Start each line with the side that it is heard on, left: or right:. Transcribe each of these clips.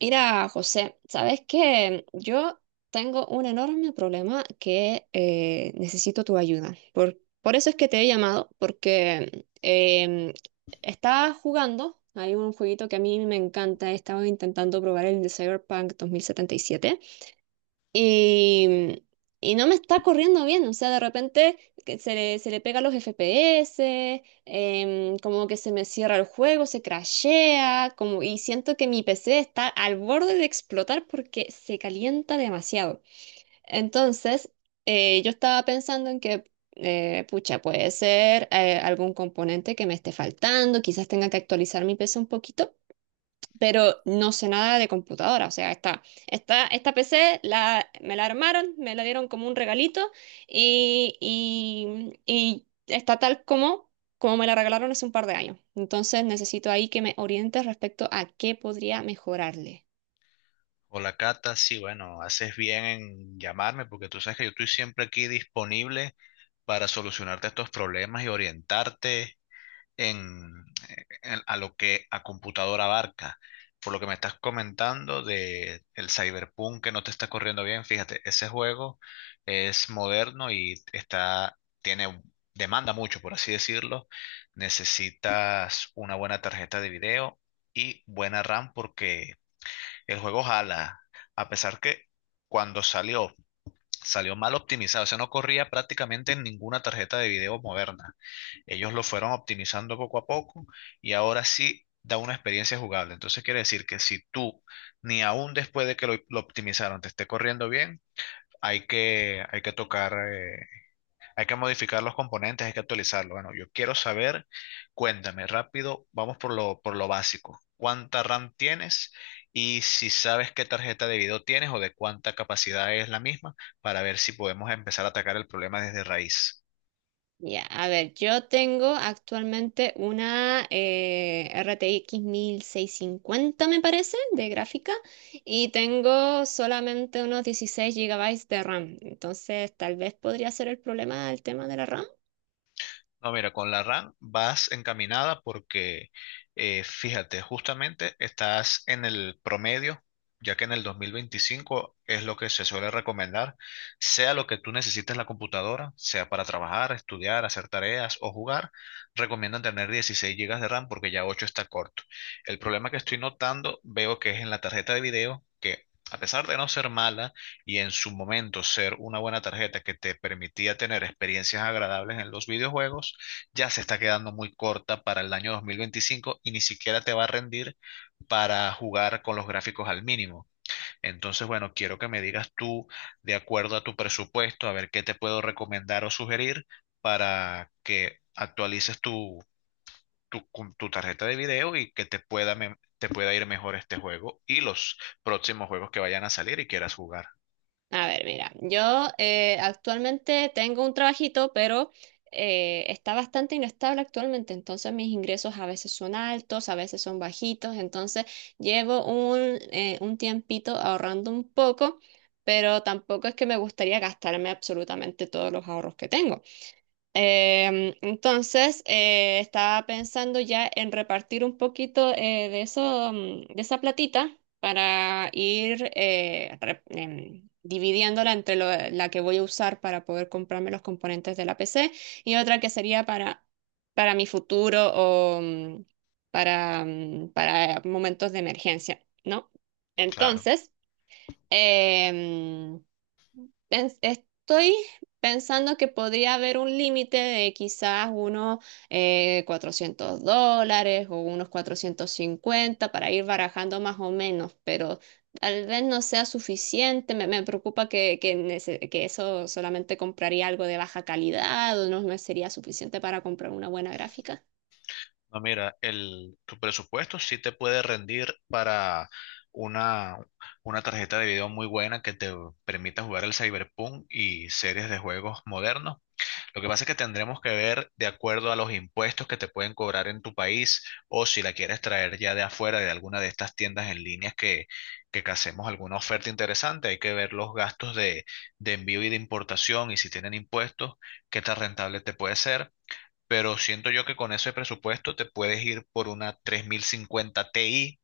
right: Mira, José, ¿sabes qué? Yo tengo un enorme problema que necesito tu ayuda. Por eso es que te he llamado, porque estaba jugando. Hay un jueguito que a mí me encanta. He estado intentando probar el de Cyberpunk 2077. Y, y no me está corriendo bien. O sea, de repente se le pega los FPS, como que se me cierra el juego, se crashea, como, y siento que mi PC está al borde de explotar porque se calienta demasiado. Entonces, yo estaba pensando en que, pucha, puede ser algún componente que me esté faltando. Quizás tenga que actualizar mi PC un poquito, pero no sé nada de computadora. O sea, esta PC me la armaron, me la dieron como un regalito, y está tal como me la regalaron hace un par de años. Entonces necesito ahí que me orientes respecto a qué podría mejorarle.
left: Hola Cata, sí, bueno, haces bien en llamarme porque tú sabes que yo estoy siempre aquí disponible para solucionarte estos problemas y orientarte en, a lo que a computadora abarca. Por lo que me estás comentando de el Cyberpunk que no te está corriendo bien, fíjate, ese juego es moderno demanda mucho, por así decirlo. Necesitas una buena tarjeta de video y buena RAM porque el juego jala, a pesar que cuando salió, salió mal optimizado, o sea, no corría prácticamente en ninguna tarjeta de video moderna. Ellos lo fueron optimizando poco a poco y ahora sí da una experiencia jugable. Entonces quiere decir que si tú, ni aún después de que lo optimizaron, te esté corriendo bien, hay que tocar hay que modificar los componentes, hay que actualizarlo. Bueno, yo quiero saber, cuéntame rápido, vamos por lo básico. ¿Cuánta RAM tienes? Y si sabes qué tarjeta de video tienes o de cuánta capacidad es la misma, para ver si podemos empezar a atacar el problema desde raíz.
right: Ya, a ver, yo tengo actualmente una RTX 1650, me parece, de gráfica, y tengo solamente unos 16 gigabytes de RAM. Entonces, tal vez podría ser el problema el tema de la RAM.
left: No, mira, con la RAM vas encaminada porque, fíjate, justamente estás en el promedio, ya que en el 2025 es lo que se suele recomendar, sea lo que tú necesites la computadora, sea para trabajar, estudiar, hacer tareas o jugar, recomiendan tener 16 gigas de RAM porque ya 8 está corto. El problema que estoy notando, veo que es en la tarjeta de video, que a pesar de no ser mala y en su momento ser una buena tarjeta que te permitía tener experiencias agradables en los videojuegos, ya se está quedando muy corta para el año 2025 y ni siquiera te va a rendir para jugar con los gráficos al mínimo. Entonces, bueno, quiero que me digas tú, de acuerdo a tu presupuesto, a ver qué te puedo recomendar o sugerir para que actualices con tu tarjeta de video y que te pueda, te pueda ir mejor este juego y los próximos juegos que vayan a salir y quieras jugar.
right: A ver, mira, yo actualmente tengo un trabajito, pero está bastante inestable actualmente. Entonces mis ingresos a veces son altos, a veces son bajitos. Entonces llevo un tiempito ahorrando un poco, pero tampoco es que me gustaría gastarme absolutamente todos los ahorros que tengo. Entonces, estaba pensando ya en repartir un poquito de eso, de esa platita para ir dividiéndola entre la que voy a usar para poder comprarme los componentes de la PC, y otra que sería para mi futuro o para momentos de emergencia, ¿no?
left: Claro.
right: Entonces, em, estoy pensando que podría haber un límite de quizás unos $400 o unos 450 para ir barajando más o menos, pero tal vez no sea suficiente. Me preocupa que eso solamente compraría algo de baja calidad o no me sería suficiente para comprar una buena gráfica.
left: No, mira, tu presupuesto sí te puede rendir para una, una tarjeta de video muy buena que te permita jugar el Cyberpunk y series de juegos modernos. Lo que pasa es que tendremos que ver de acuerdo a los impuestos que te pueden cobrar en tu país o si la quieres traer ya de afuera de alguna de estas tiendas en línea que hacemos alguna oferta interesante. Hay que ver los gastos de envío y de importación y si tienen impuestos, qué tan rentable te puede ser, pero siento yo que con ese presupuesto te puedes ir por una 3050 Ti,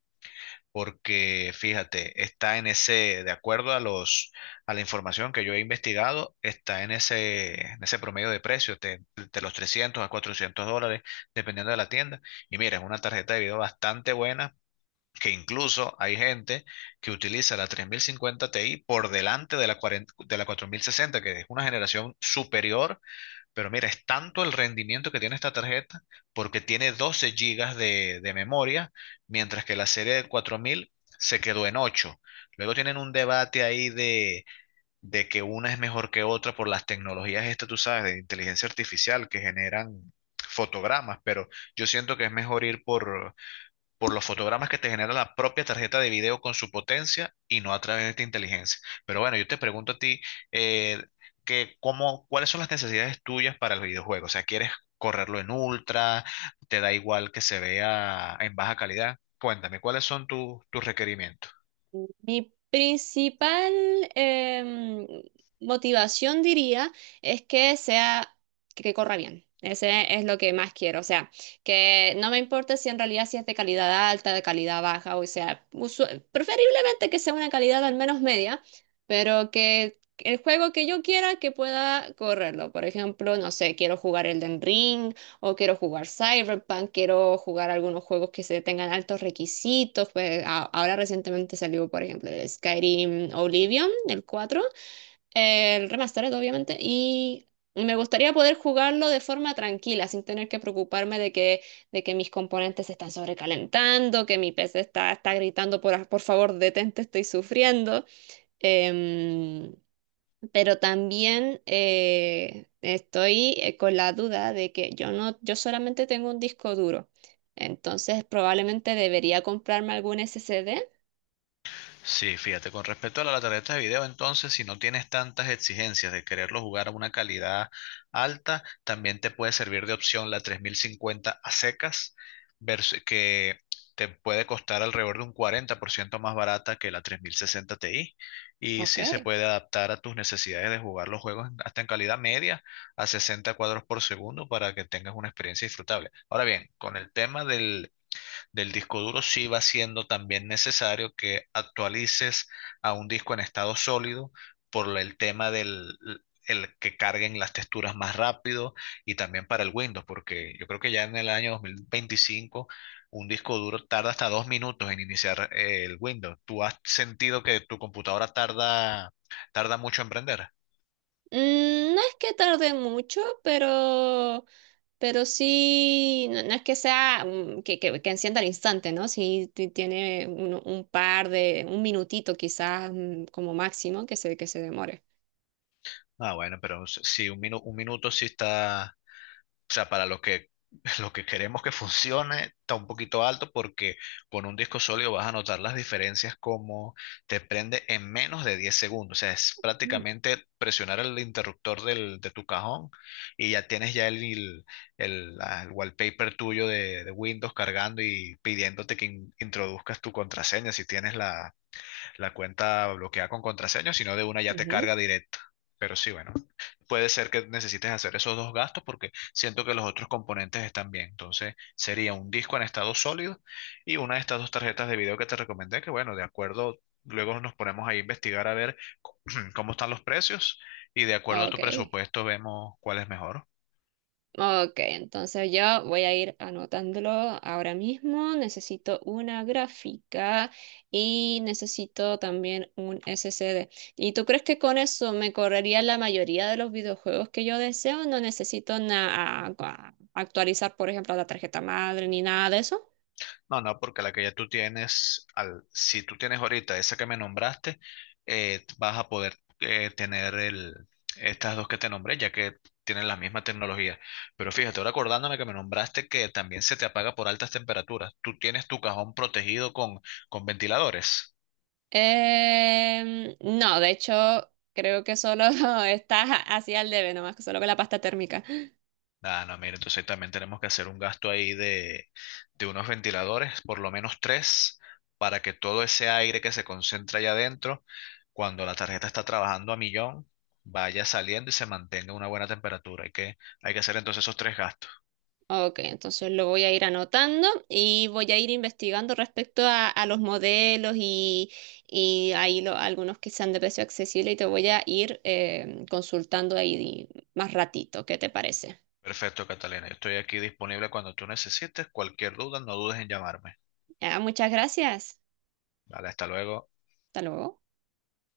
left: porque fíjate, está en ese, de acuerdo a los, a la información que yo he investigado, está en ese promedio de precio, de los 300 a $400, dependiendo de la tienda. Y mira, es una tarjeta de video bastante buena, que incluso hay gente que utiliza la 3050 Ti por delante de la, 40 de la 4060 que es una generación superior, pero mira, es tanto el rendimiento que tiene esta tarjeta porque tiene 12 gigas de memoria, mientras que la serie de 4000 se quedó en 8. Luego tienen un debate ahí de que una es mejor que otra por las tecnologías estas, tú sabes, de inteligencia artificial que generan fotogramas, pero yo siento que es mejor ir por los fotogramas que te genera la propia tarjeta de video con su potencia y no a través de esta inteligencia. Pero bueno, yo te pregunto a ti, eh, que cómo, ¿cuáles son las necesidades tuyas para el videojuego? O sea, ¿quieres correrlo en ultra? ¿Te da igual que se vea en baja calidad? Cuéntame, ¿cuáles son tus requerimientos?
right: Mi principal em, motivación, diría, es que sea, que corra bien. Ese es lo que más quiero. O sea, que no me importe si en realidad, si es de calidad alta, de calidad baja. O sea, preferiblemente que sea una calidad al menos media, pero que el juego que yo quiera que pueda correrlo. Por ejemplo, no sé, quiero jugar Elden Ring o quiero jugar Cyberpunk. Quiero jugar algunos juegos que se tengan altos requisitos. Pues ahora recientemente salió, por ejemplo, el Skyrim Oblivion, el cuatro, el remastered, obviamente, y me gustaría poder jugarlo de forma tranquila, sin tener que preocuparme de que mis componentes se están sobrecalentando, que mi PC está gritando, por favor, detente, estoy sufriendo. Em, pero también estoy con la duda de que yo no, yo solamente tengo un disco duro. Entonces probablemente debería comprarme algún SSD.
left: Sí, fíjate, con respecto a la tarjeta de video, entonces, si no tienes tantas exigencias de quererlo jugar a una calidad alta, también te puede servir de opción la 3050 a secas, que te puede costar alrededor de un 40% más barata que la 3060 Ti. Y
right: Ok.
left: sí, se puede adaptar a tus necesidades de jugar los juegos hasta en calidad media a 60 cuadros por segundo para que tengas una experiencia disfrutable. Ahora bien, con el tema del disco duro, sí va siendo también necesario que actualices a un disco en estado sólido por el tema del el que carguen las texturas más rápido y también para el Windows, porque yo creo que ya en el año 2025 un disco duro tarda hasta 2 minutos en iniciar el Windows. ¿Tú has sentido que tu computadora tarda mucho en prender?
right: Mm, no es que tarde mucho, pero sí. No, no es que sea que encienda al instante, ¿no? Sí, tiene un minutito quizás, como máximo que que se demore.
left: Ah, bueno, pero sí, un minuto sí está, o sea, para lo que, lo que queremos que funcione, está un poquito alto porque con un disco sólido vas a notar las diferencias como te prende en menos de 10 segundos. O sea, es
right: Mm,
left: prácticamente presionar el interruptor de tu cajón y ya tienes ya el wallpaper tuyo de Windows cargando y pidiéndote que introduzcas tu contraseña si tienes la cuenta bloqueada con contraseña, sino de una ya te
right: ujú.
left: carga directa. Pero sí, bueno, puede ser que necesites hacer esos dos gastos porque siento que los otros componentes están bien. Entonces, sería un disco en estado sólido y una de estas dos tarjetas de video que te recomendé, que bueno, de acuerdo, luego nos ponemos ahí a investigar a ver cómo están los precios y de acuerdo a tu
right: Ok.
left: presupuesto vemos cuál es mejor.
right: Ok, entonces yo voy a ir anotándolo ahora mismo. Necesito una gráfica y necesito también un SSD. ¿Y tú crees que con eso me correría la mayoría de los videojuegos que yo deseo? No necesito actualizar, por ejemplo, la tarjeta madre ni nada de eso.
left: No, no, porque la que ya tú tienes, al, si tú tienes ahorita esa que me nombraste, vas a poder tener el, estas dos que te nombré, ya que tienen la misma tecnología. Pero fíjate, ahora acordándome que me nombraste que también se te apaga por altas temperaturas. ¿Tú tienes tu cajón protegido con ventiladores?
right: No, de hecho, creo que solo está así al debe, nomás que solo con la pasta térmica.
left: Ah, no, mira, entonces también tenemos que hacer un gasto ahí de unos ventiladores, por lo menos tres, para que todo ese aire que se concentra allá adentro, cuando la tarjeta está trabajando a millón, vaya saliendo y se mantenga una buena temperatura. Hay que hacer entonces esos tres gastos.
right: Ok, entonces lo voy a ir anotando y voy a ir investigando respecto a los modelos, y ahí algunos que sean de precio accesible, y te voy a ir consultando ahí más ratito. ¿Qué te parece?
left: Perfecto, Catalina. Yo estoy aquí disponible cuando tú necesites. Cualquier duda, no dudes en llamarme.
right: Ah, muchas gracias.
left: Vale, hasta luego.
right: Hasta luego.